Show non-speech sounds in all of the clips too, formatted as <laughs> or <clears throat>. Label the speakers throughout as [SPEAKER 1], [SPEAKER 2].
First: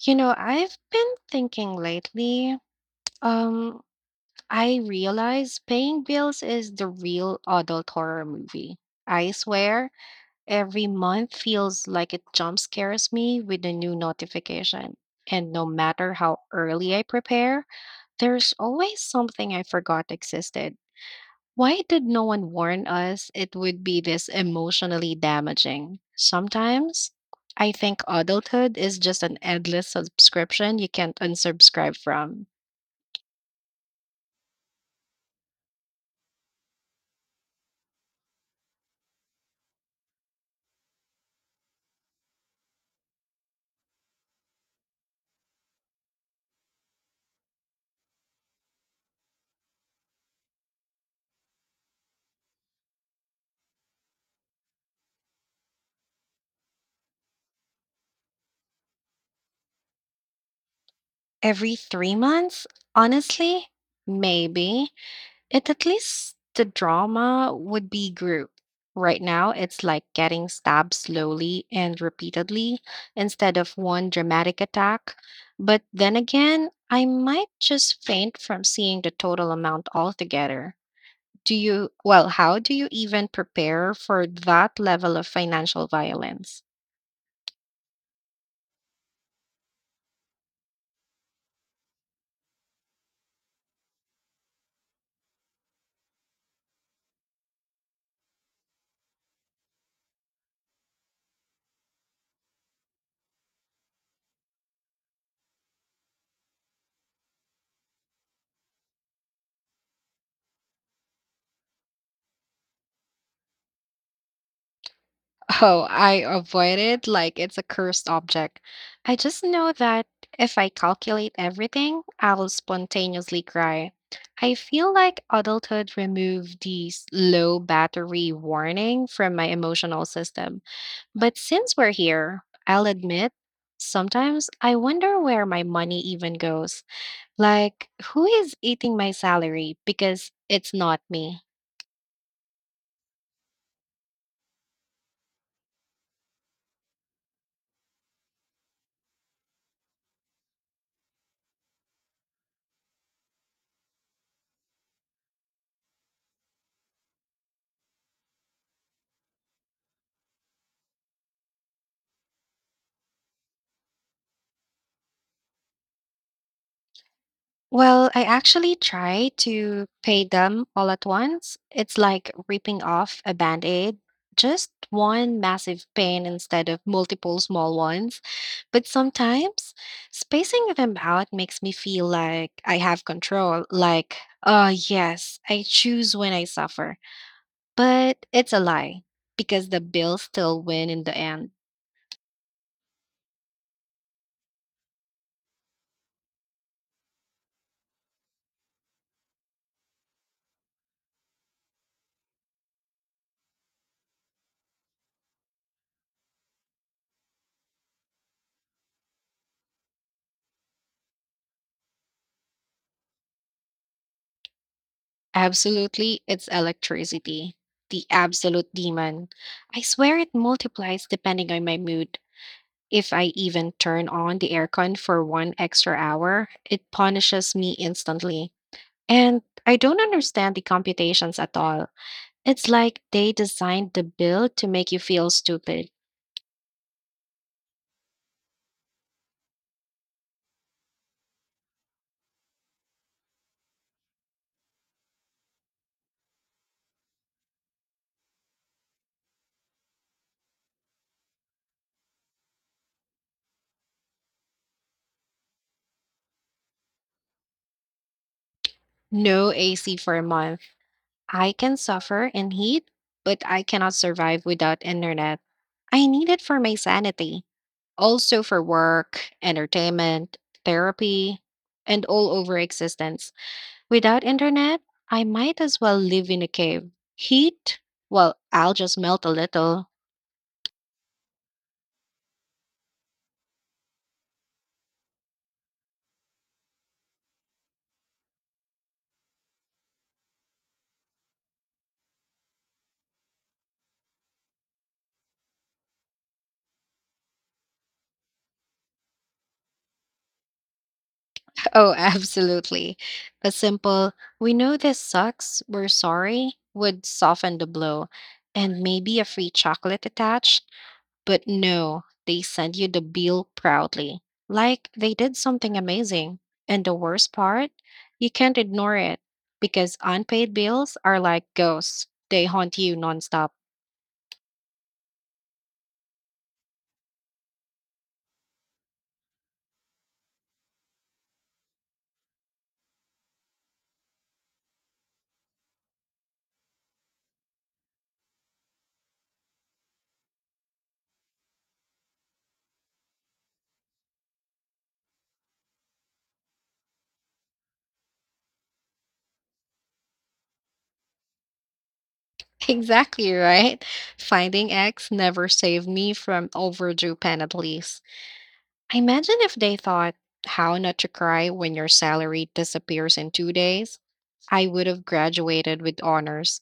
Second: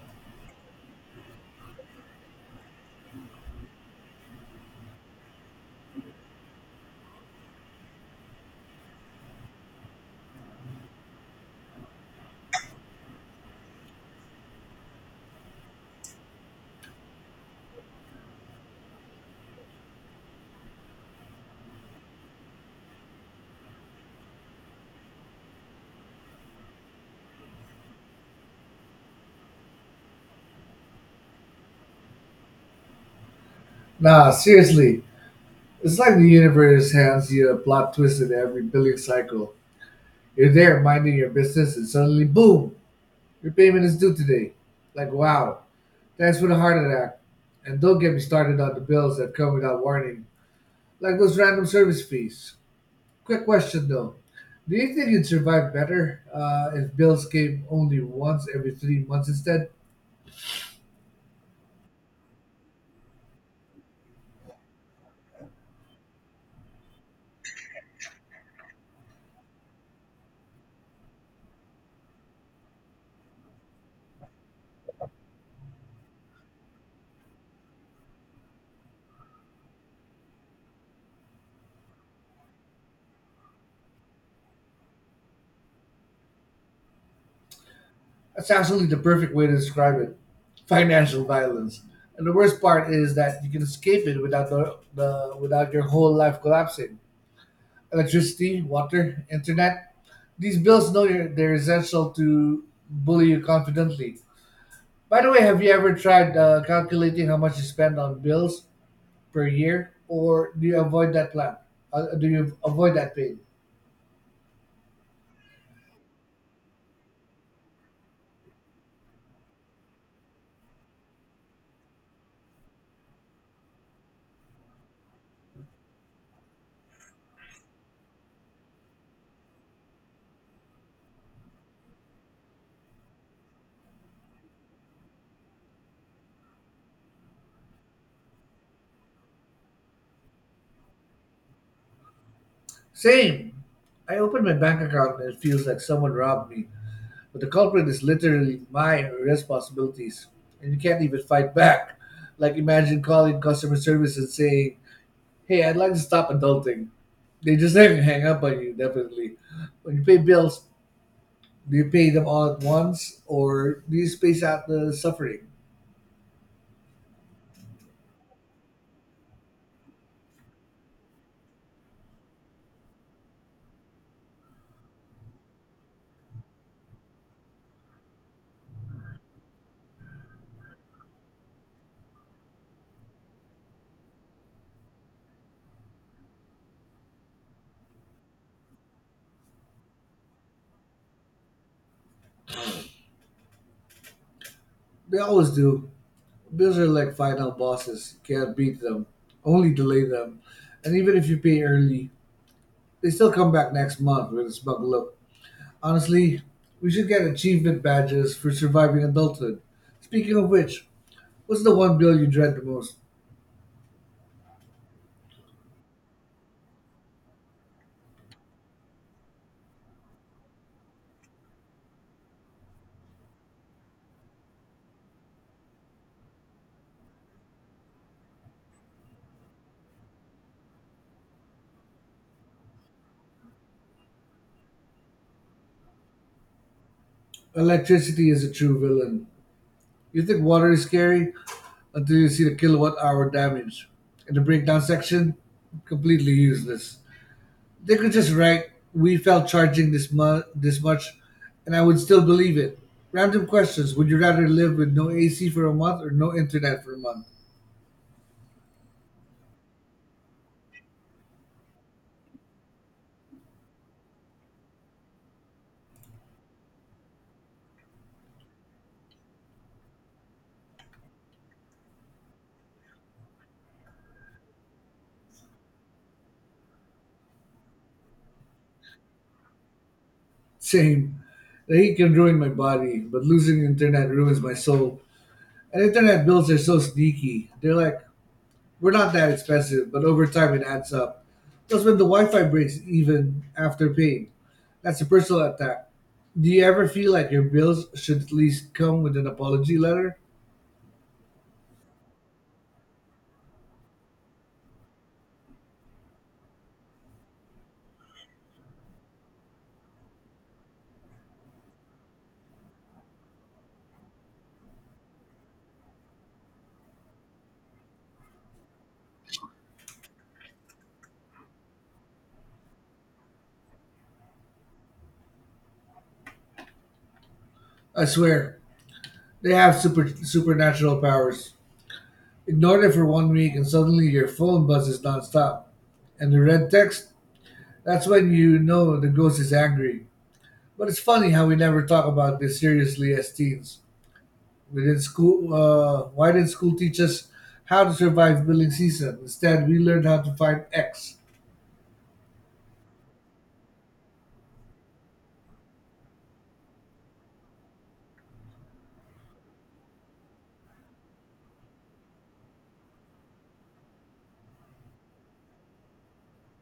[SPEAKER 1] You know, I've been thinking lately, um, I realize paying bills is the real adult horror movie. I swear, every month feels like it jump scares me with a new notification. And no matter how early I prepare, there's always something I forgot existed. Why did no one warn us it would be this emotionally damaging? Sometimes I think adulthood is just an endless subscription you can't unsubscribe from.
[SPEAKER 2] Nah, seriously, it's like the universe hands you a plot twist in every billing cycle. You're there minding your business, and suddenly, boom, your payment is due today. Like, wow, thanks for the heart attack. And don't get me started on the bills that come without warning, like those random service fees. Quick question though. Do you think you'd survive better if bills came only once every 3 months instead?
[SPEAKER 1] Every 3 months? Honestly, maybe. It at least the drama would be grouped. Right now, it's like getting stabbed slowly and repeatedly instead of one dramatic attack. But then again, I might just faint from seeing the total amount altogether. Well, how do you even prepare for that level of financial violence?
[SPEAKER 2] That's absolutely the perfect way to describe it. Financial violence. And the worst part is that you can escape it without the, the without your whole life collapsing. Electricity, water, internet. These bills know they're essential to bully you confidently. By the way, have you ever tried calculating how much you spend on bills per year, or do you avoid that plan? Do you avoid that pain?
[SPEAKER 1] Oh, I avoid it like it's a cursed object. I just know that if I calculate everything, I will spontaneously cry. I feel like adulthood removed the low battery warning from my emotional system. But since we're here, I'll admit, sometimes I wonder where my money even goes. Like, who is eating my salary? Because it's not me.
[SPEAKER 2] Same. I opened my bank account, and it feels like someone robbed me. But the culprit is literally my responsibilities, and you can't even fight back. Like, imagine calling customer service and saying, "Hey, I'd like to stop adulting." They just <laughs> hang up on you, definitely. When you pay bills, do you pay them all at once, or do you space out the suffering?
[SPEAKER 1] Well, I actually try to pay them all at once. It's like ripping off a band-aid, just one massive pain instead of multiple small ones. But sometimes spacing them out makes me feel like I have control, like, oh, yes, I choose when I suffer. But it's a lie because the bills still win in the end.
[SPEAKER 2] They always do. Bills are like final bosses. You can't beat them, only delay them. And even if you pay early, they still come back next month with a smug look. Honestly, we should get achievement badges for surviving adulthood. Speaking of which, what's the one bill you dread the most?
[SPEAKER 1] Absolutely, it's electricity, the absolute demon. I swear it multiplies depending on my mood. If I even turn on the aircon for one extra hour, it punishes me instantly. And I don't understand the computations at all. It's like they designed the bill to make you feel stupid.
[SPEAKER 2] Electricity is a true villain. You think water is scary until you see the kilowatt hour damage. And the breakdown section, completely useless. They could just write, "We fell charging this much," and I would still believe it. Random questions: would you rather live with no AC for a month or no internet for a month?
[SPEAKER 1] No AC for a month. I can suffer in heat, but I cannot survive without internet. I need it for my sanity. Also for work, entertainment, therapy, and all over existence. Without internet, I might as well live in a cave. Heat? Well, I'll just melt a little. <laughs>
[SPEAKER 2] Same. The heat can ruin my body, but losing internet ruins my soul. And internet bills are so sneaky. They're like, "We're not that expensive," but over time it adds up. Plus, when the Wi Fi breaks, even after paying, that's a personal attack. Do you ever feel like your bills should at least come with an apology letter?
[SPEAKER 1] Oh, absolutely. A simple, we know this sucks, we're sorry, would soften the blow. And maybe a free chocolate attached. But no, they send you the bill proudly, like they did something amazing. And the worst part, you can't ignore it because unpaid bills are like ghosts, they haunt you nonstop. <laughs>
[SPEAKER 2] I swear, they have super supernatural powers. Ignore them for one week, and suddenly your phone buzzes nonstop. And the red text, that's when you know the ghost is angry. But it's funny how we never talk about this seriously as teens. We did school. Why did not school teach us how to survive billing season? Instead, we learned how to find X.
[SPEAKER 1] Exactly right. Finding X never saved me from overdue penalties. Imagine if they thought how not to cry when your salary disappears in 2 days. I would have graduated with honors.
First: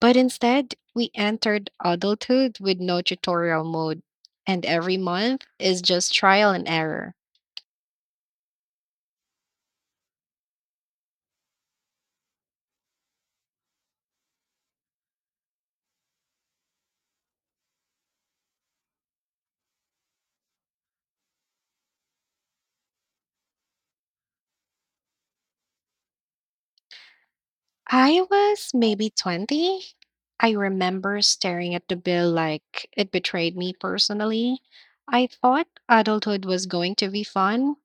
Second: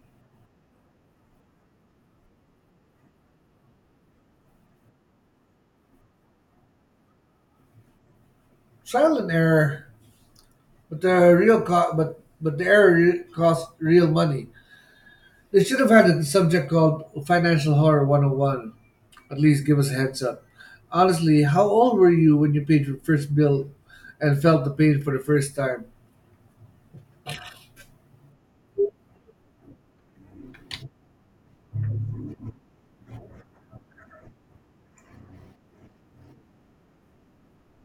[SPEAKER 1] But instead, we entered adulthood with no tutorial mode, and every month is just trial and error.
[SPEAKER 2] Trial and error, but the real co- but the error re- cost real money. They should have had a subject called Financial Horror 101. At least give us a heads up. Honestly, how old were you when you paid your first bill and felt the pain for the first time?
[SPEAKER 1] I was maybe 20. I remember staring at the bill like it betrayed me personally. I thought adulthood was going to be fun.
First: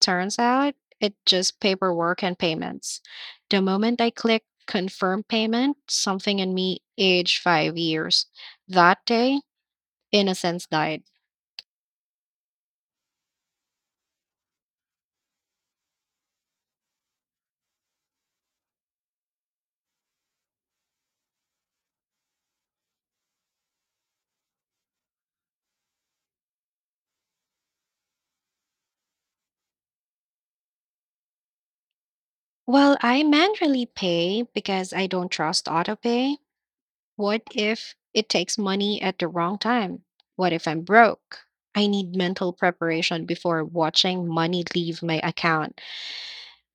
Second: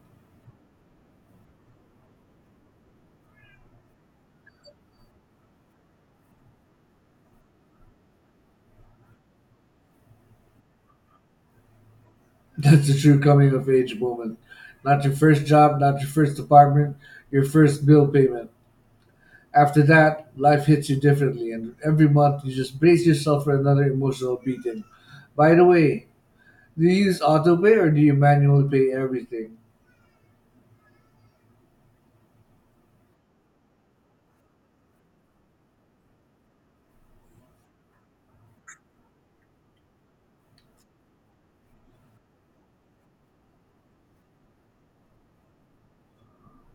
[SPEAKER 1] Turns out it just paperwork and payments. The moment I clicked confirm payment, something in me aged 5 years. That day, innocence died.
[SPEAKER 2] That's a true coming of age moment. Not your first job, not your first apartment, your first bill payment. After that, life hits you differently, and every month you just brace yourself for another emotional beating. By the way, do you use autopay or do you manually pay everything?
[SPEAKER 1] Well, I manually pay because I don't trust autopay. What if it takes money at the wrong time? What if I'm broke? I need mental preparation before watching money leave my account.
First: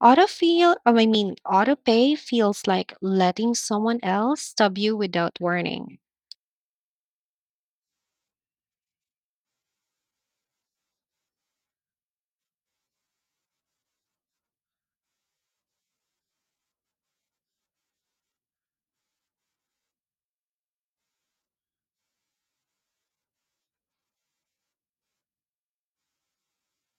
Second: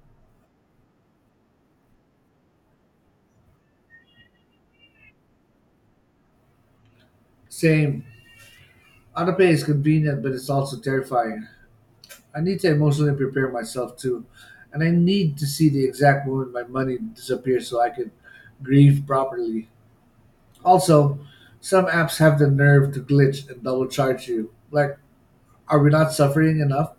[SPEAKER 1] Autopay feels like letting someone else stub you without warning.
[SPEAKER 2] Same. Autopay is convenient, but it's also terrifying. I need to emotionally prepare myself too, and I need to see the exact moment my money disappears so I can grieve properly. Also, some apps have the nerve to glitch and double charge you. Like, are we not suffering enough?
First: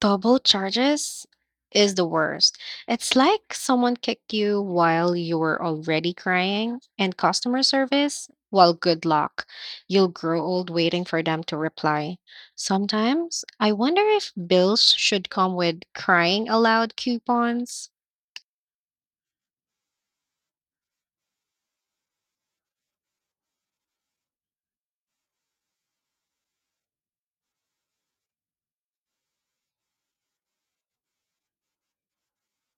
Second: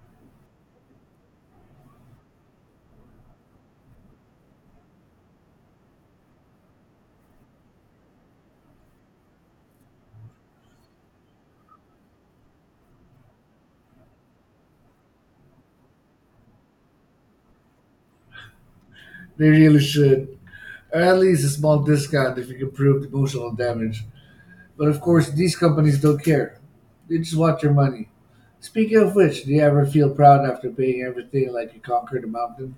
[SPEAKER 1] Double charges is the worst. It's like someone kicked you while you were already crying. And customer service, well, good luck. You'll grow old waiting for them to reply. Sometimes I wonder if bills should come with crying aloud coupons.
[SPEAKER 2] They really should. Or at least a small discount if you can prove emotional damage. But of course, these companies don't care. They just want your money. Speaking of which, do you ever feel proud after paying everything, like you conquered a mountain?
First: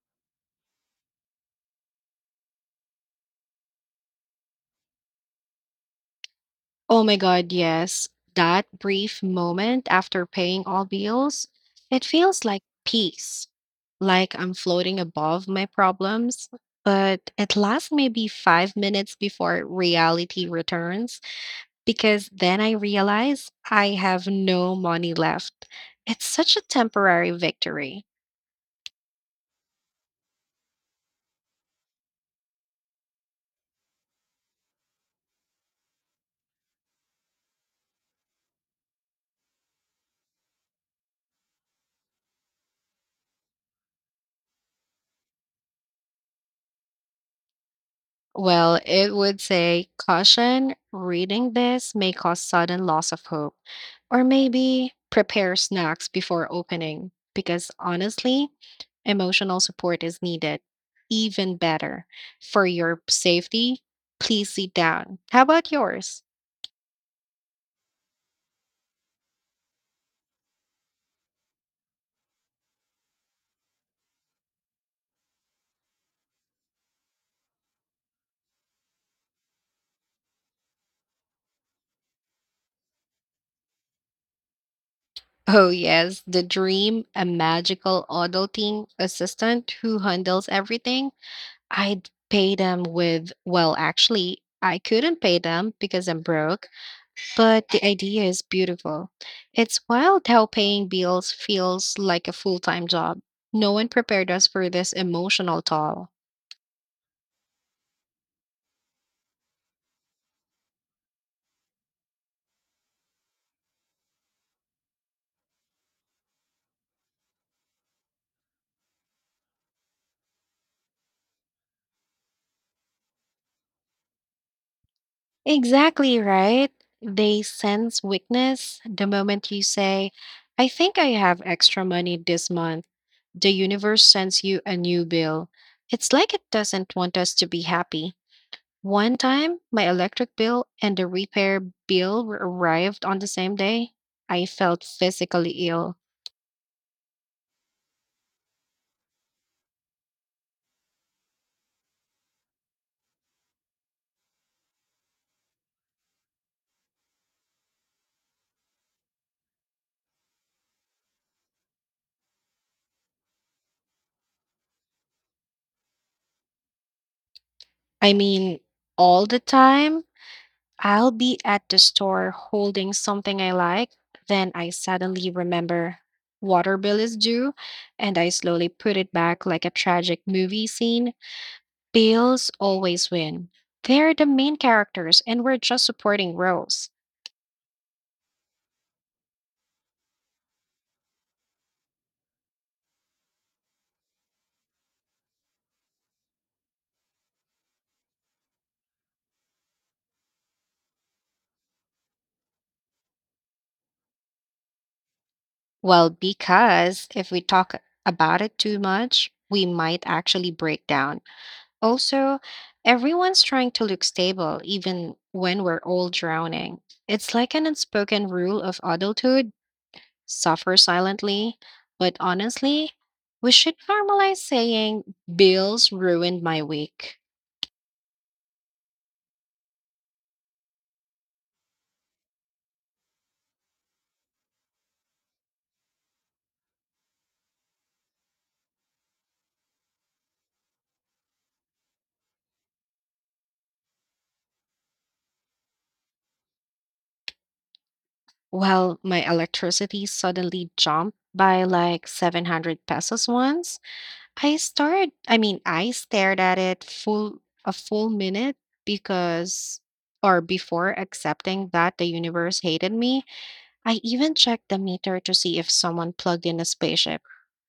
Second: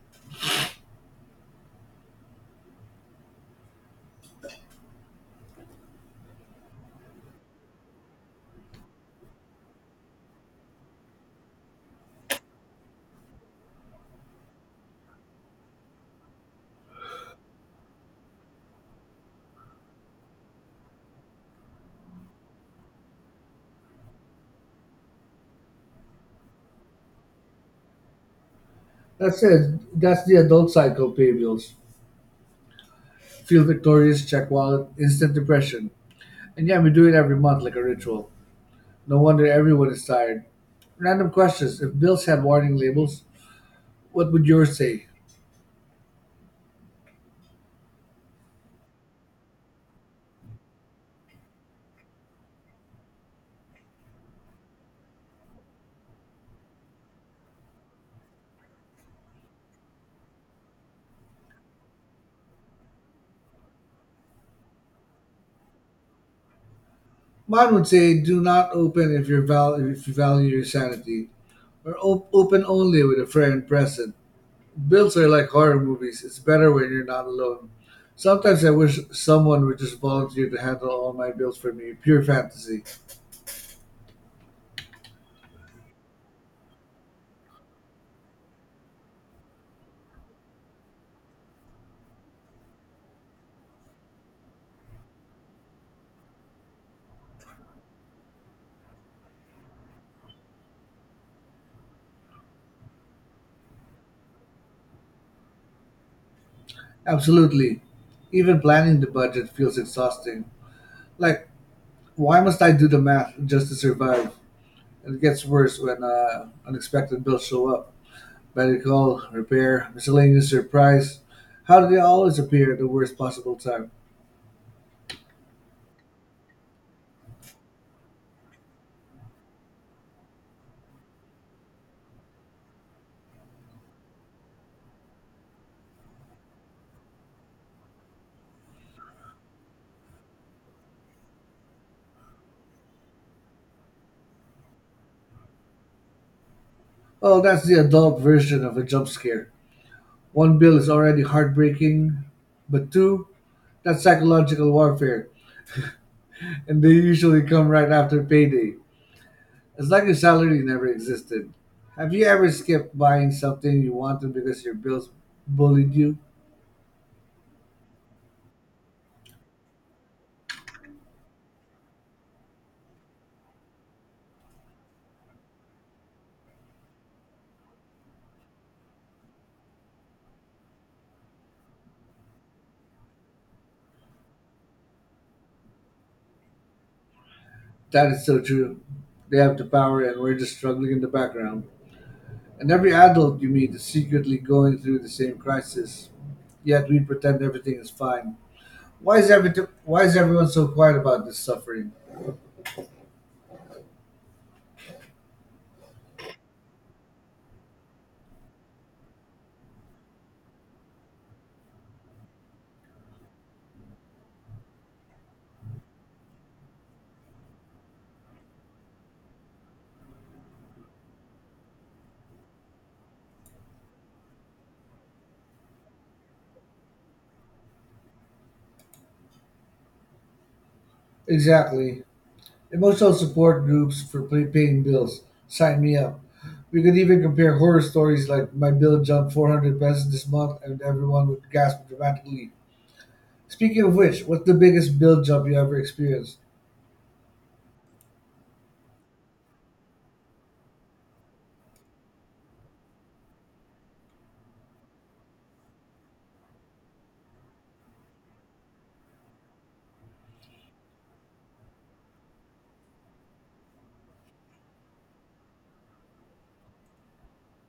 [SPEAKER 1] Oh my God, yes. That brief moment after paying all bills, it feels like peace, like I'm floating above my problems. But it lasts maybe 5 minutes before reality returns because then I realize I have no money left. It's such a temporary victory.
[SPEAKER 2] That's it. That's the adult cycle: pay bills, feel victorious, check wallet, instant depression. And yeah, we do it every month like a ritual. No wonder everyone is tired. Random questions. If bills had warning labels, what would yours say?
[SPEAKER 1] Well, it would say, caution, reading this may cause sudden loss of hope. Or maybe prepare snacks before opening, because honestly, emotional support is needed. Even better. For your safety, please sit down. How about yours?
[SPEAKER 2] Mine would say, "Do not open if you if you value your sanity," or Open only with a friend present." Bills are like horror movies. It's better when you're not alone. Sometimes I wish someone would just volunteer to handle all my bills for me. Pure fantasy.
[SPEAKER 1] Oh, yes, the dream, a magical adulting assistant who handles everything. I'd pay them with, well, actually, I couldn't pay them because I'm broke. But the idea is beautiful. It's wild how paying bills feels like a full time job. No one prepared us for this emotional toll.
[SPEAKER 2] Absolutely. Even planning the budget feels exhausting. Like, why must I do the math just to survive? And it gets worse when unexpected bills show up. Medical, repair, miscellaneous surprise. How do they always appear at the worst possible time?
[SPEAKER 1] Exactly right. They sense weakness the moment you say, I think I have extra money this month. The universe sends you a new bill. It's like it doesn't want us to be happy. One time, my electric bill and the repair bill arrived on the same day. I felt physically ill.
[SPEAKER 2] Well, that's the adult version of a jump scare. One bill is already heartbreaking, but two, that's psychological warfare, and they usually come right after payday. It's like your salary never existed. Have you ever skipped buying something you wanted because your bills bullied you?
[SPEAKER 1] I mean, all the time. I'll be at the store holding something I like, then I suddenly remember water bill is due, and I slowly put it back like a tragic movie scene. Bills always win. They're the main characters, and we're just supporting roles.
[SPEAKER 2] That is so true. They have the power, and we're just struggling in the background. And every adult you meet is secretly going through the same crisis. Yet we pretend everything is fine. Why is every why is everyone so quiet about this suffering?
[SPEAKER 1] Well, because if we talk about it too much, we might actually break down. Also, everyone's trying to look stable even when we're all drowning. It's like an unspoken rule of adulthood suffer silently. But honestly, we should normalize saying, bills ruined my week.
[SPEAKER 2] Exactly. Emotional support groups for paying bills. Sign me up. We could even compare horror stories like, "My bill jumped 400 pesos this month," and everyone would gasp dramatically. Speaking of which, what's the biggest bill jump you ever experienced?
[SPEAKER 1] Well, my electricity suddenly jumped by like 700 pesos once. I started, I mean, I stared at it full a full minute because or before accepting that the universe hated me. I even checked the meter to see if someone plugged in a spaceship,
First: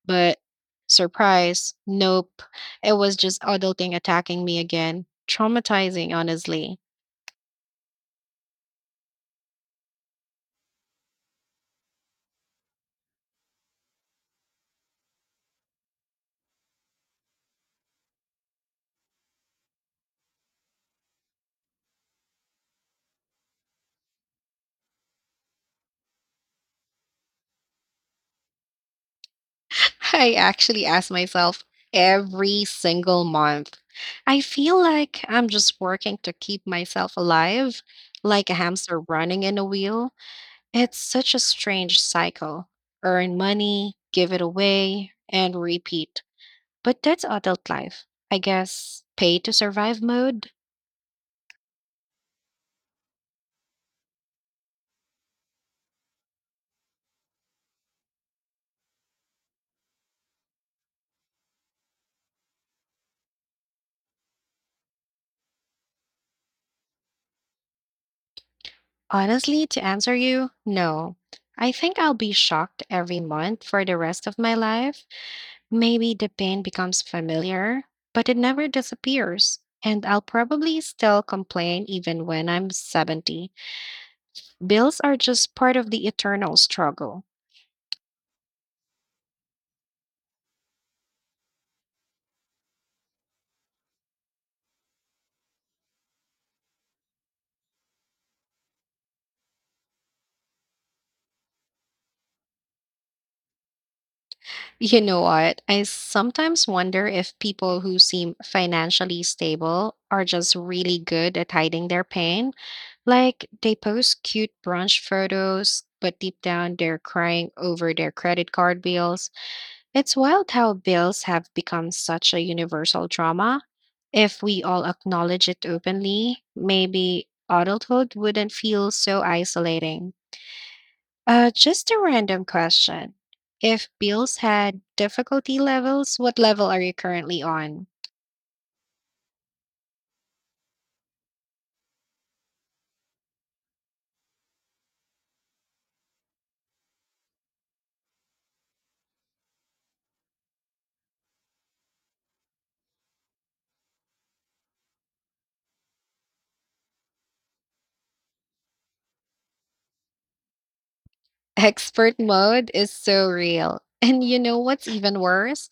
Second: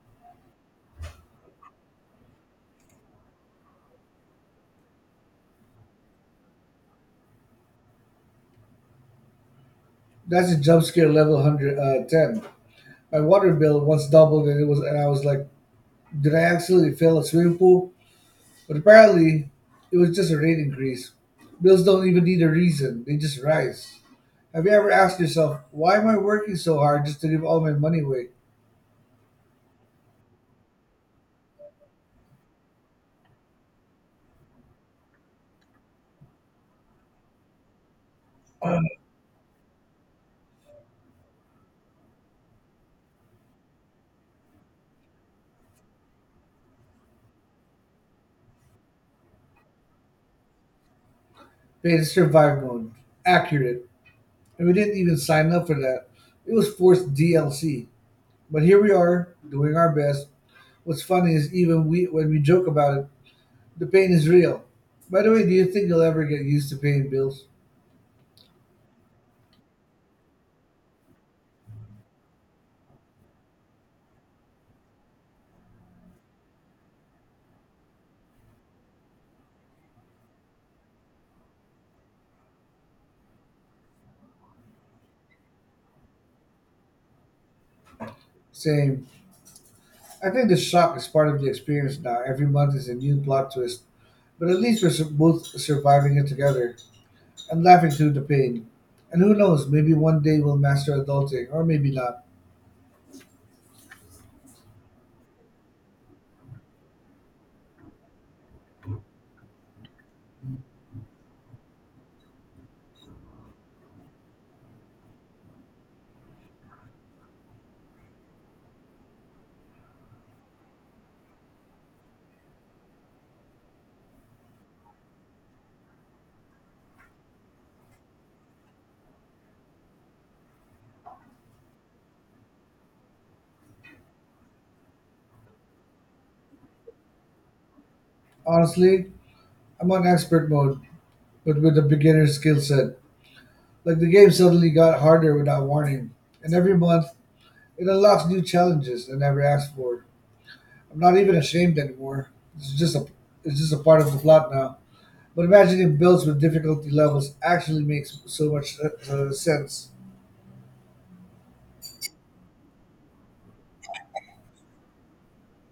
[SPEAKER 1] but surprise, nope. It was just adulting attacking me again. Traumatizing, honestly.
[SPEAKER 2] That's a jump scare level one hundred ten. My water bill once doubled, and it was and I was like, "Did I accidentally fill a swimming pool?" But apparently, it was just a rate increase. Bills don't even need a reason, they just rise. Have you ever asked yourself, why am I working so hard just to give all my money away?
[SPEAKER 1] <laughs> I actually ask myself every single month. I feel like I'm just working to keep myself alive, like a hamster running in a wheel. It's such a strange cycle. Earn money, give it away, and repeat. But that's adult life. I guess pay to survive mode?
[SPEAKER 2] Paid in survive mode. Accurate. And we didn't even sign up for that. It was forced DLC. But here we are, doing our best. What's funny is, even we when we joke about it, the pain is real. By the way, do you think you'll ever get used to paying bills?
[SPEAKER 1] Honestly, to answer you, no. I think I'll be shocked every month for the rest of my life. Maybe the pain becomes familiar, but it never disappears. And I'll probably still complain even when I'm 70. Bills are just part of the eternal struggle.
[SPEAKER 2] Same. I think the shock is part of the experience now. Every month is a new plot twist, but at least we're both surviving it together and laughing through the pain. And who knows, maybe one day we'll master adulting, or maybe not.
[SPEAKER 1] You know what? I sometimes wonder if people who seem financially stable are just really good at hiding their pain. Like they post cute brunch photos, but deep down they're crying over their credit card bills. It's wild how bills have become such a universal drama. If we all acknowledge it openly, maybe adulthood wouldn't feel so isolating. Just a random question. If bills had difficulty levels, what level are you currently on?
[SPEAKER 2] Honestly, I'm on expert mode, but with a beginner skill set. Like the game suddenly got harder without warning, and every month it unlocks new challenges I never asked for. I'm not even ashamed anymore. It's just a part of the plot now. But imagining builds with difficulty levels actually makes so much sense.
[SPEAKER 1] <laughs> Expert mode is so real. And you know what's even worse?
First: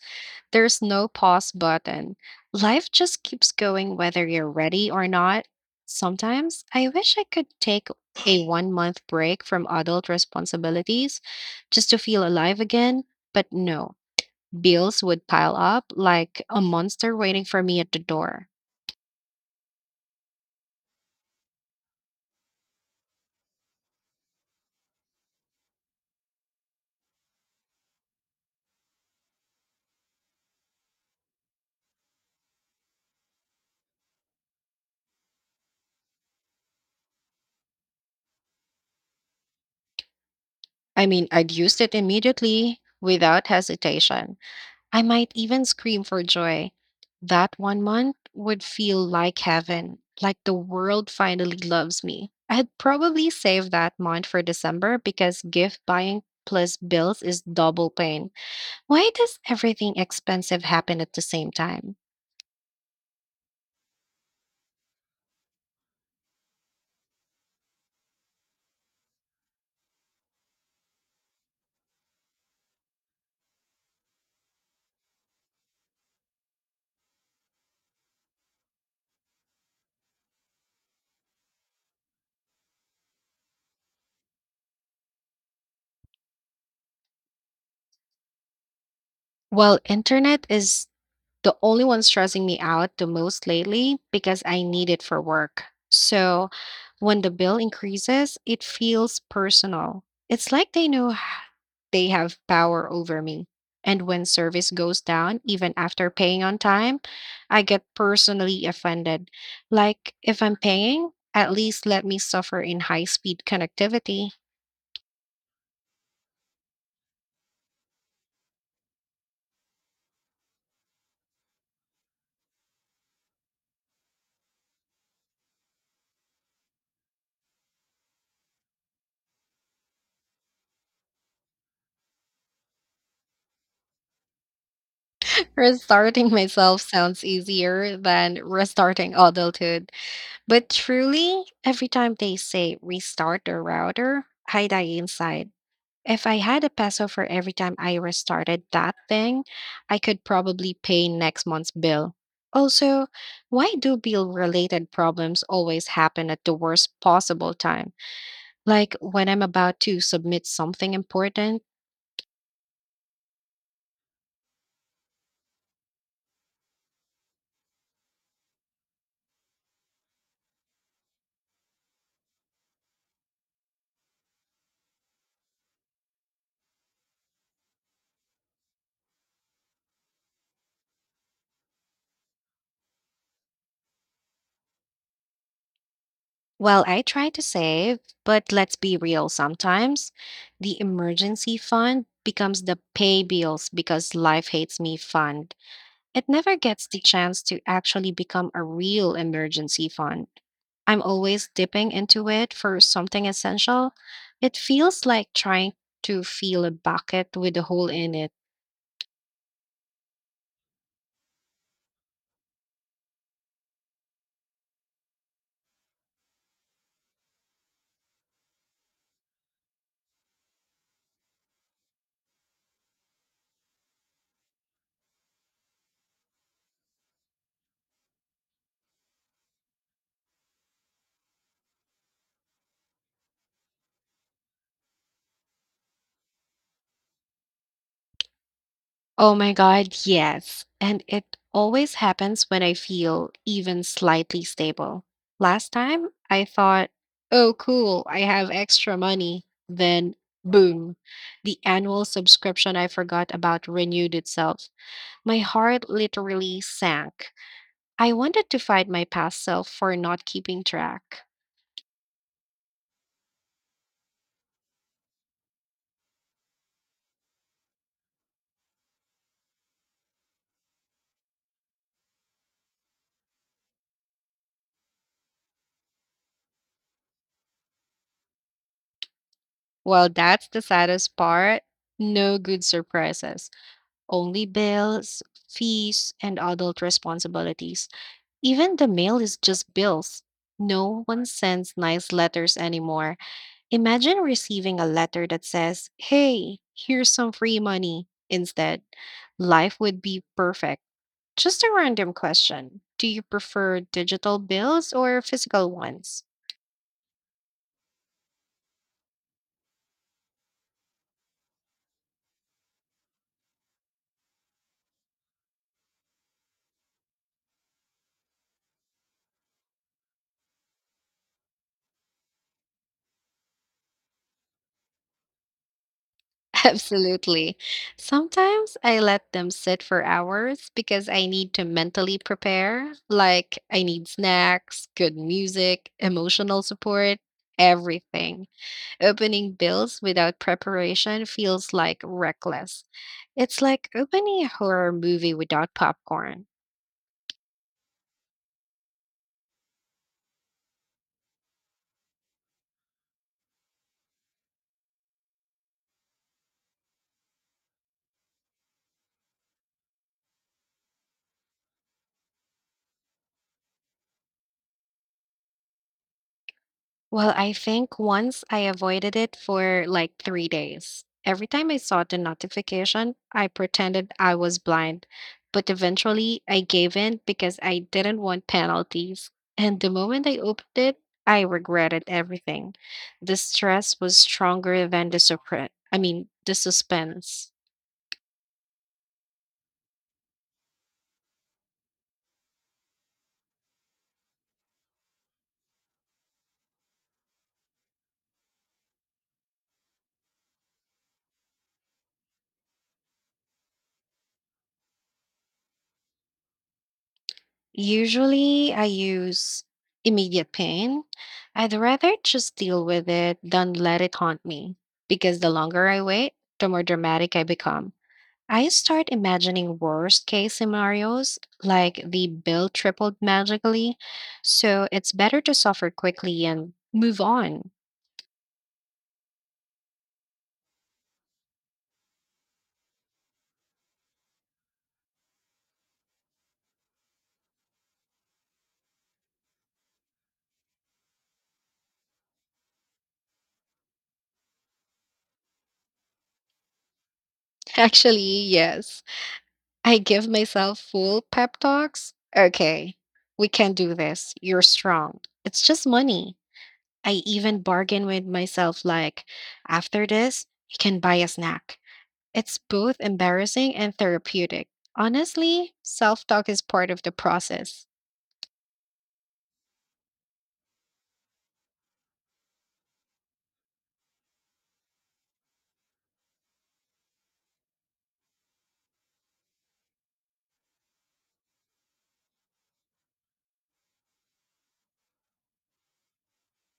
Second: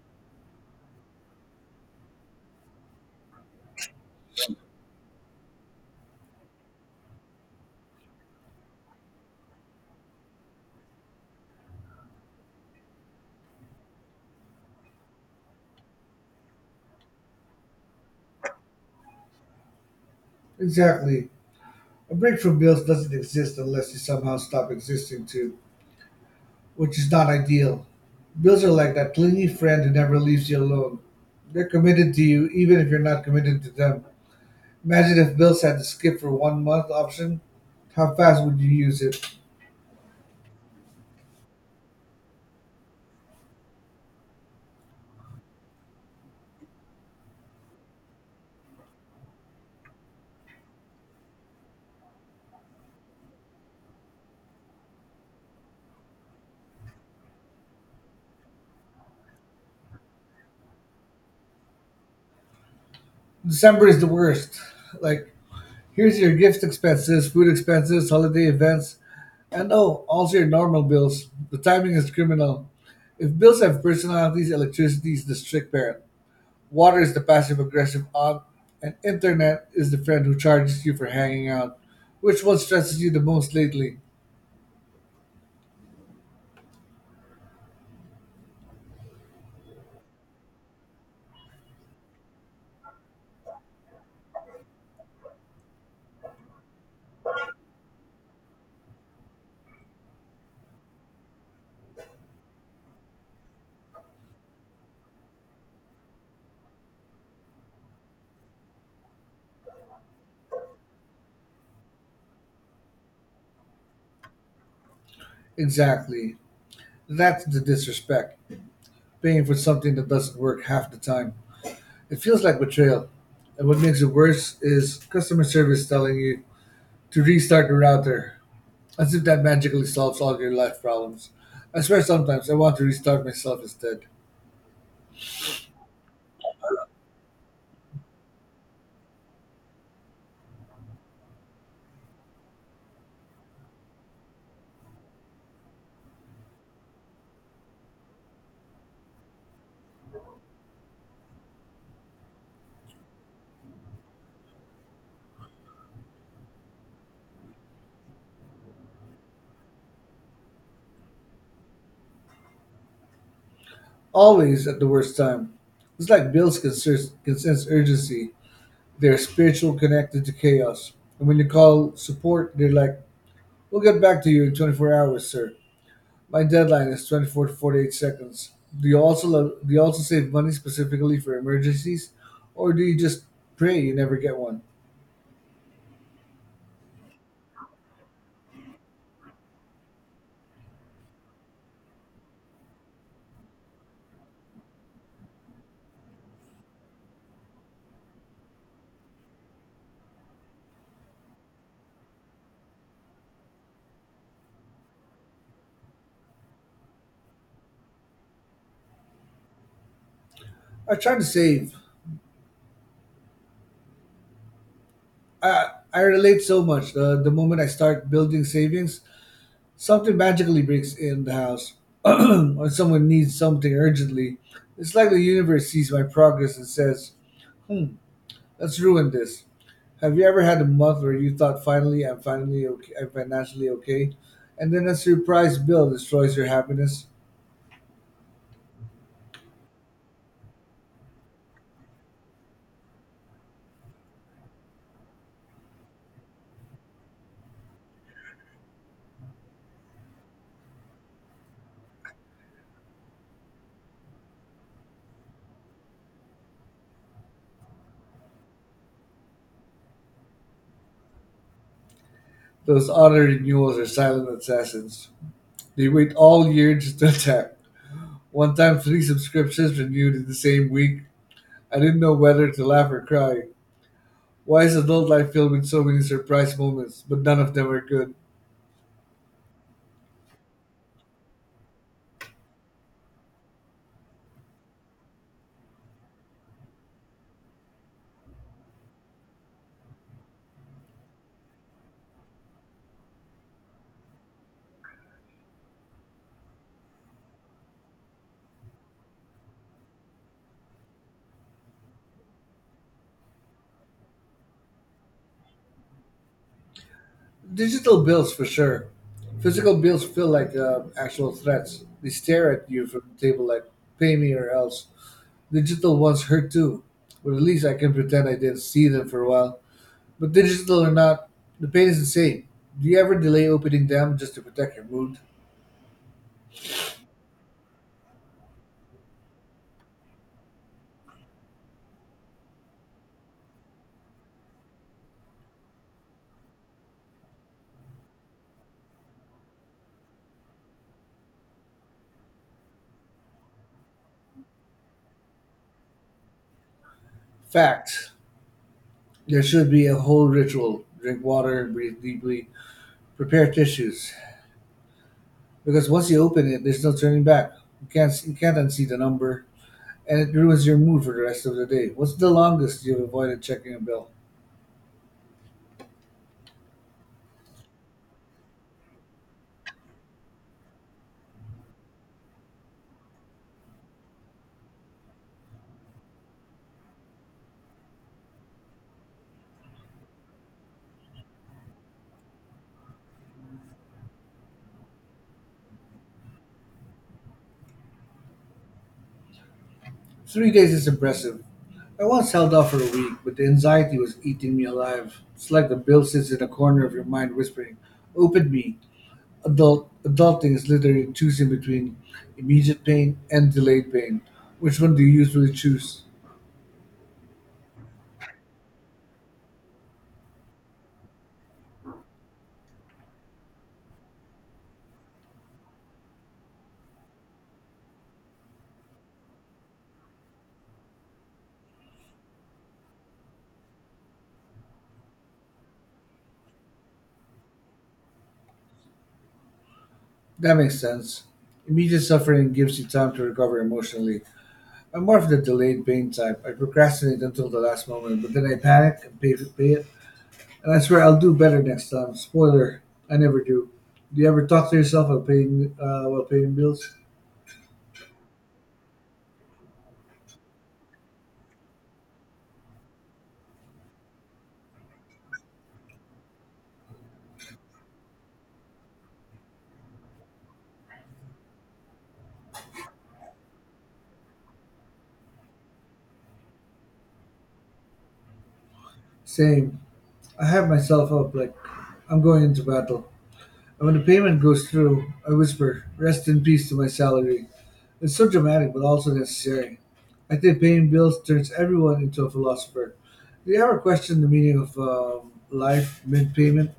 [SPEAKER 1] There's no pause button. Life just keeps going whether you're ready or not. Sometimes I wish I could take a one month break from adult responsibilities just to feel alive again, but no, bills would pile up like a monster waiting for me at the door.
[SPEAKER 2] Exactly. A break from bills doesn't exist unless you somehow stop existing too, which is not ideal. Bills are like that clingy friend who never leaves you alone. They're committed to you even if you're not committed to them. Imagine if bills had the skip for one month option. How fast would you use it?
[SPEAKER 1] I mean, I'd used it immediately without hesitation. I might even scream for joy. That one month would feel like heaven, like the world finally loves me. I'd probably save that month for December because gift buying plus bills is double pain. Why does everything expensive happen at the same time?
[SPEAKER 2] December is the worst. Like, "Here's your gift expenses, food expenses, holiday events, and oh, also your normal bills." The timing is criminal. If bills have personalities, electricity is the strict parent, water is the passive aggressive aunt, and internet is the friend who charges you for hanging out. Which one stresses you the most lately?
[SPEAKER 1] Well, internet is the only one stressing me out the most lately because I need it for work. So when the bill increases, it feels personal. It's like they know they have power over me. And when service goes down, even after paying on time, I get personally offended. Like, if I'm paying, at least let me suffer in high speed connectivity.
[SPEAKER 2] Exactly. That's the disrespect. Paying for something that doesn't work half the time. It feels like betrayal. And what makes it worse is customer service telling you to restart the router, as if that magically solves all your life problems. I swear, sometimes I want to restart myself instead.
[SPEAKER 1] <laughs> Restarting myself sounds easier than restarting adulthood. But truly, every time they say restart the router, I die inside. If I had a peso for every time I restarted that thing, I could probably pay next month's bill. Also, why do bill related problems always happen at the worst possible time? Like when I'm about to submit something important?
[SPEAKER 2] Always at the worst time. It's like bills can sense urgency. They're spiritual connected to chaos. And when you call support, they're like, "We'll get back to you in 24 hours, sir." My deadline is 24 to 48 seconds. Do you also do you also save money specifically for emergencies, or do you just pray you never get one?
[SPEAKER 1] Well, I try to save, but let's be real sometimes the emergency fund becomes the pay bills because life hates me fund. It never gets the chance to actually become a real emergency fund. I'm always dipping into it for something essential. It feels like trying to fill a bucket with a hole in it.
[SPEAKER 2] I try to save. I relate so much. The moment I start building savings, something magically breaks in the house, <clears throat> or someone needs something urgently. It's like the universe sees my progress and says, "Hmm, let's ruin this." Have you ever had a month where you thought, "Finally, I'm financially okay," and then a surprise bill destroys your happiness?
[SPEAKER 1] Oh my God, yes. And it always happens when I feel even slightly stable. Last time, I thought, oh, cool, I have extra money. Then, boom, the annual subscription I forgot about renewed itself. My heart literally sank. I wanted to fight my past self for not keeping track.
[SPEAKER 2] Those auto renewals are silent assassins. They wait all year just to attack. One time, 3 subscriptions renewed in the same week. I didn't know whether to laugh or cry. Why is adult life filled with so many surprise moments, but none of them are good?
[SPEAKER 1] Well, that's the saddest part. No good surprises, only bills, fees, and adult responsibilities. Even the mail is just bills. No one sends nice letters anymore. Imagine receiving a letter that says, hey, here's some free money. Instead, life would be perfect. Just a random question. Do you prefer digital bills or physical ones?
[SPEAKER 2] Digital bills, for sure. Physical bills feel like actual threats. They stare at you from the table like, "Pay me or else." Digital ones hurt too, but at least I can pretend I didn't see them for a while. But digital or not, the pain is the same. Do you ever delay opening them just to protect your mood?
[SPEAKER 1] <laughs> Absolutely. Sometimes I let them sit for hours because I need to mentally prepare. Like, I need snacks, good music, emotional support, everything. Opening bills without preparation feels like reckless. It's like opening a horror movie without popcorn.
[SPEAKER 2] Fact. There should be a whole ritual. Drink water, breathe deeply, prepare tissues, because once you open it, there's no turning back. You can't unsee the number, and it ruins your mood for the rest of the day. What's the longest you've avoided checking a bill?
[SPEAKER 1] Well, I think once I avoided it for like 3 days. Every time I saw the notification, I pretended I was blind, but eventually I gave in because I didn't want penalties. And the moment I opened it, I regretted everything. The stress was stronger than the surprise. I mean, the suspense.
[SPEAKER 2] 3 days is impressive. I once held off for a week, but the anxiety was eating me alive. It's like the bill sits in a corner of your mind, whispering, "Open me." Adulting is literally choosing between immediate pain and delayed pain. Which one do you usually choose?
[SPEAKER 1] Usually, I use immediate pain. I'd rather just deal with it than let it haunt me, because the longer I wait, the more dramatic I become. I start imagining worst case scenarios, like the bill tripled magically, so it's better to suffer quickly and move on.
[SPEAKER 2] That makes sense. Immediate suffering gives you time to recover emotionally. I'm more of the delayed pain type. I procrastinate until the last moment, but then I panic and pay it. And I swear I'll do better next time. Spoiler, I never do. Do you ever talk to yourself while while paying bills?
[SPEAKER 1] <laughs> Actually, yes, I give myself full pep talks. Okay, we can do this. You're strong. It's just money. I even bargain with myself like, after this, you can buy a snack. It's both embarrassing and therapeutic. Honestly, self talk is part of the process.
[SPEAKER 2] Same. I have myself up like I'm going into battle. And when the payment goes through, I whisper, rest in peace to my salary. It's so dramatic, but also necessary. I think paying bills turns everyone into a philosopher. Do you ever question the meaning of life mid payment?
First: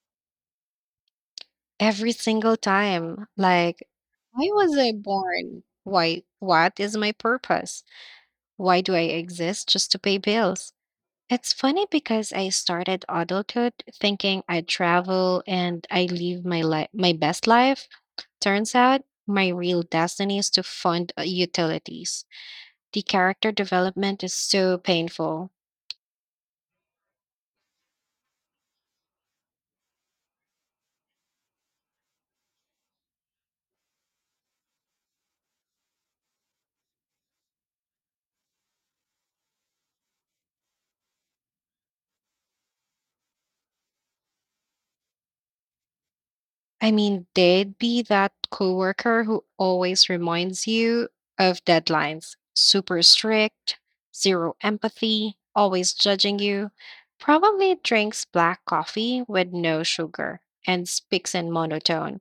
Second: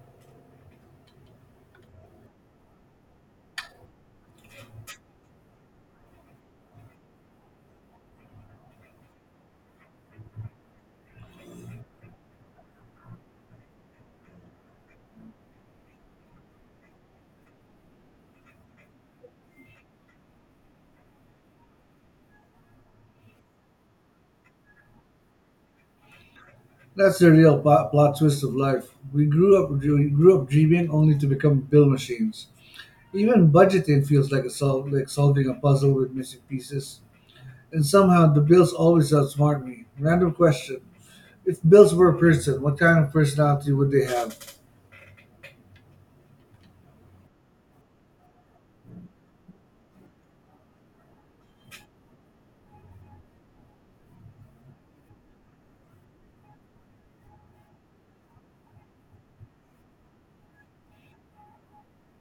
[SPEAKER 1] Every single time, like, why was I born? Why, what is my purpose? Why do I exist just to pay bills? It's funny because I started adulthood thinking I'd travel and I live my life, my best life. Turns out, my real destiny is to fund utilities. The character development is so painful.
[SPEAKER 2] That's the real plot twist of life. We grew up dreaming only to become bill machines. Even budgeting feels like a solving a puzzle with missing pieces. And somehow the bills always outsmart me. Random question. If bills were a person, what kind of personality would they have?
[SPEAKER 1] I mean, they'd be that coworker who always reminds you of deadlines, super strict, zero empathy, always judging you, probably drinks black coffee with no sugar, and speaks in monotone.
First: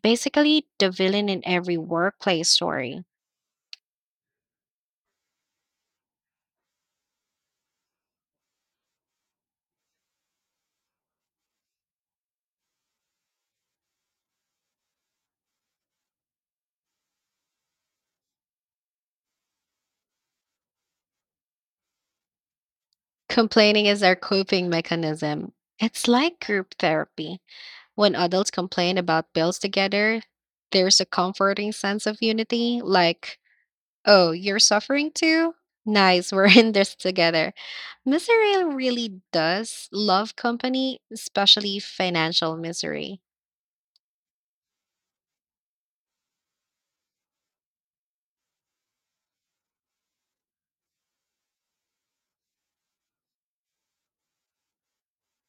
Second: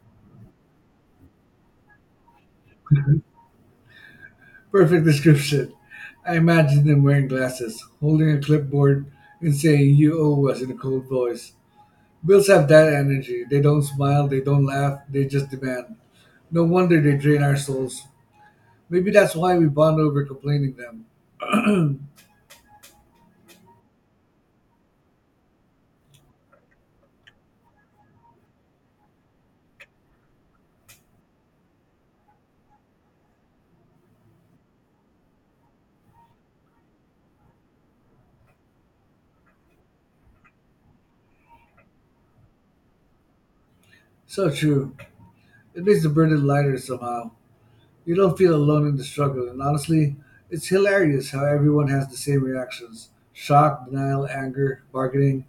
[SPEAKER 1] Basically, the villain in every workplace story.
[SPEAKER 2] <laughs> Perfect description. I imagine them wearing glasses, holding a clipboard, and saying, You owe us in a cold voice. Bills have that energy. They don't smile, they don't laugh, they just demand. No wonder they drain our souls. Maybe that's why we bond over complaining them.
[SPEAKER 1] Complaining is our coping mechanism. It's like group therapy. When adults complain about bills together, there's a comforting sense of unity, like, oh, you're suffering too? Nice, <laughs> we're in this together. Misery really does love company, especially financial misery.
[SPEAKER 2] So true. It makes the burden lighter somehow. You don't feel alone in the struggle, and honestly, it's hilarious how everyone has the same reactions shock, denial, anger, bargaining.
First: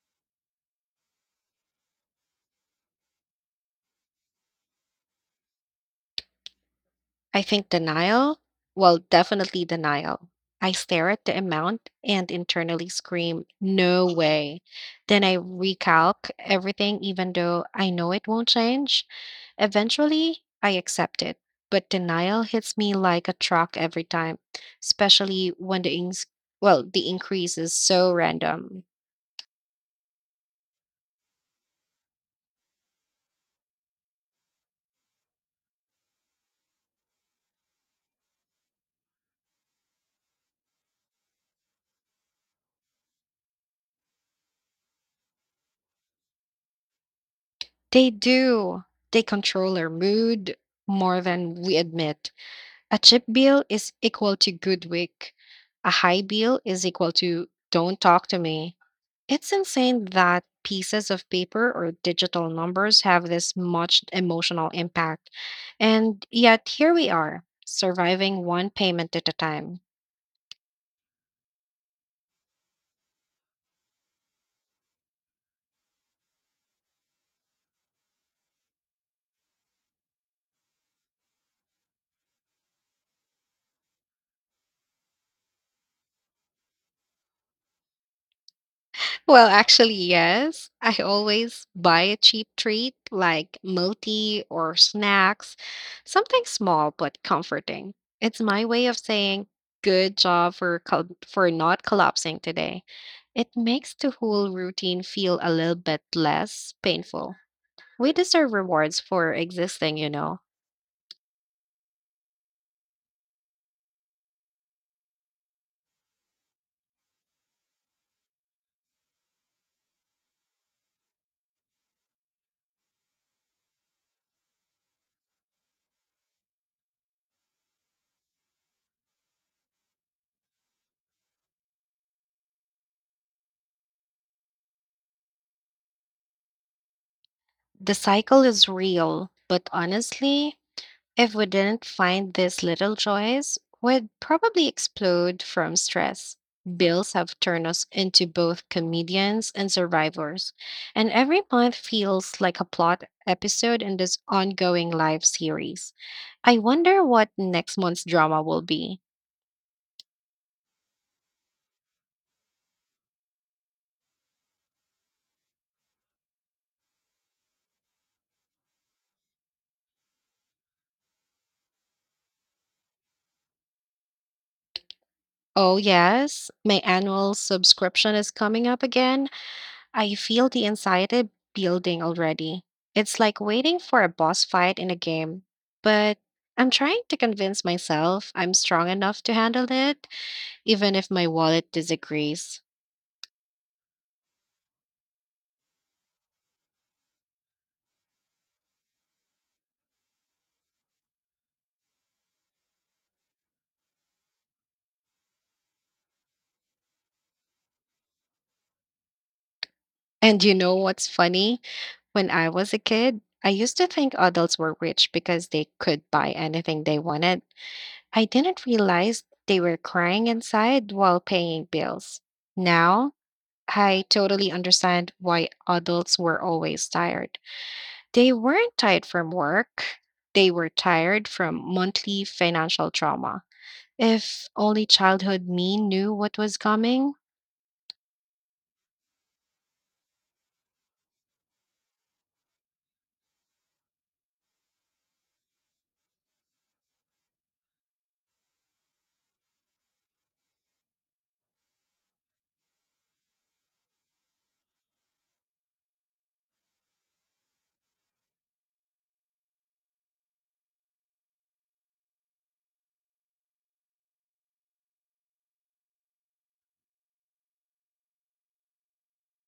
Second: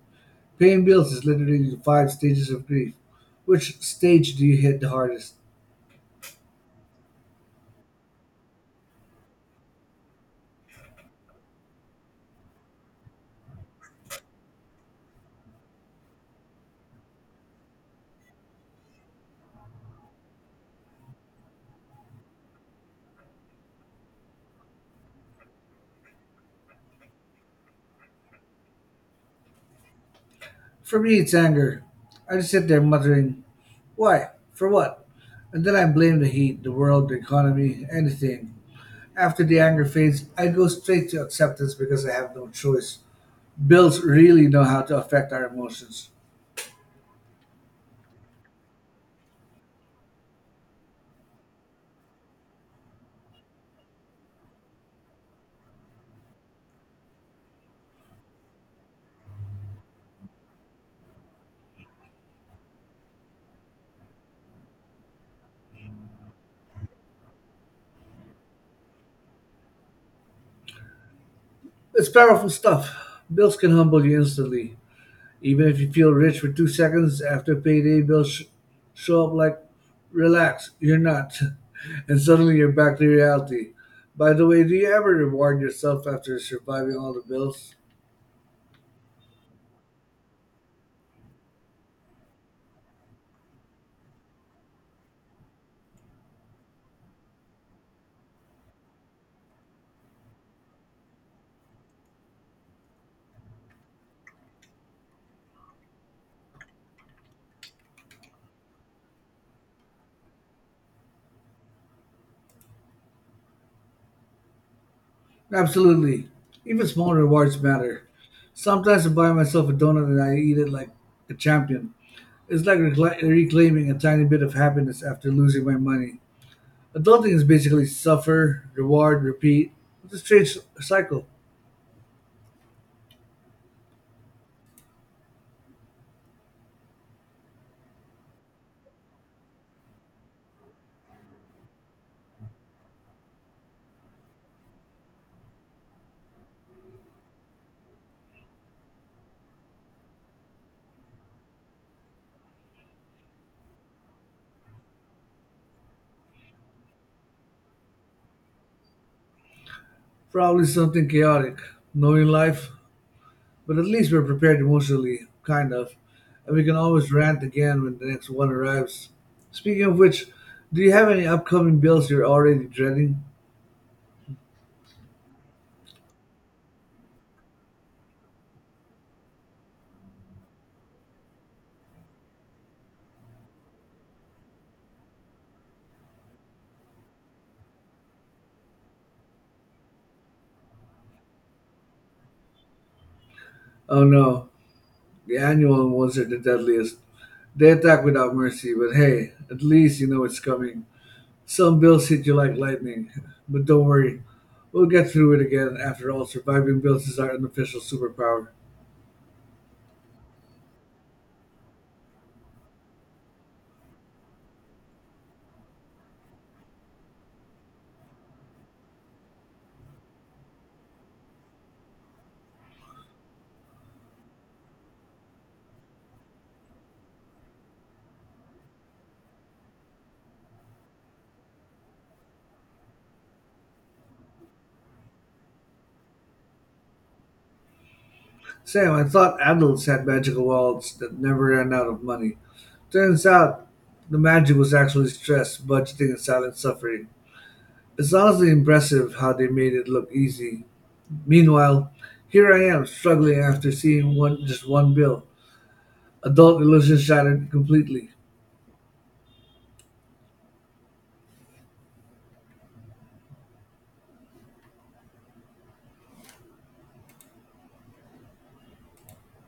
[SPEAKER 2] Paying bills is literally the five stages of grief. Which stage do you hit the hardest?
[SPEAKER 1] I think well, definitely denial. I stare at the amount and internally scream, no way. Then I recalc everything, even though I know it won't change. Eventually, I accept it. But denial hits me like a truck every time, especially when the increase is so random.
[SPEAKER 2] For me, it's anger. I just sit there muttering, why? For what? And then I blame the heat, the world, the economy, anything. After the anger fades, I go straight to acceptance because I have no choice. Bills really know how to affect our emotions.
[SPEAKER 1] They do. They control our mood more than we admit. A cheap bill is equal to good week. A high bill is equal to don't talk to me. It's insane that pieces of paper or digital numbers have this much emotional impact. And yet, here we are, surviving one payment at a time.
[SPEAKER 2] It's powerful stuff. Bills can humble you instantly. Even if you feel rich for 2 seconds after payday, bills show up like, relax, you're not. <laughs> And suddenly you're back to reality. By the way, do you ever reward yourself after surviving all the bills?
[SPEAKER 1] Well, actually, yes. I always buy a cheap treat like moti or snacks, something small but comforting. It's my way of saying good job for for not collapsing today. It makes the whole routine feel a little bit less painful. We deserve rewards for existing, you know.
[SPEAKER 2] Absolutely. Even small rewards matter. Sometimes I buy myself a donut and I eat it like a champion. It's like reclaiming a tiny bit of happiness after losing my money. Adulting is basically suffer, reward, repeat. It's a strange cycle.
[SPEAKER 1] The cycle is real, but honestly, if we didn't find these little joys, we'd probably explode from stress. Bills have turned us into both comedians and survivors, and every month feels like a plot episode in this ongoing live series. I wonder what next month's drama will be.
[SPEAKER 2] Probably something chaotic. Knowing life, but at least we're prepared emotionally, kind of. And we can always rant again when the next one arrives. Speaking of which, do you have any upcoming bills you're already dreading?
[SPEAKER 1] Oh, yes, my annual subscription is coming up again. I feel the anxiety building already. It's like waiting for a boss fight in a game. But I'm trying to convince myself I'm strong enough to handle it, even if my wallet disagrees.
[SPEAKER 2] Oh no, the annual ones are the deadliest. They attack without mercy, but hey, at least you know it's coming. Some bills hit you like lightning, but don't worry, we'll get through it again. After all, surviving bills is our unofficial superpower.
[SPEAKER 1] And you know what's funny? When I was a kid, I used to think adults were rich because they could buy anything they wanted. I didn't realize they were crying inside while paying bills. Now, I totally understand why adults were always tired. They weren't tired from work. They were tired from monthly financial trauma. If only childhood me knew what was coming,
[SPEAKER 2] Sam, I thought adults had magical wallets that never ran out of money. Turns out the magic was actually stress, budgeting, and silent suffering. It's honestly impressive how they made it look easy. Meanwhile, here I am struggling after seeing one bill. Adult illusion shattered completely.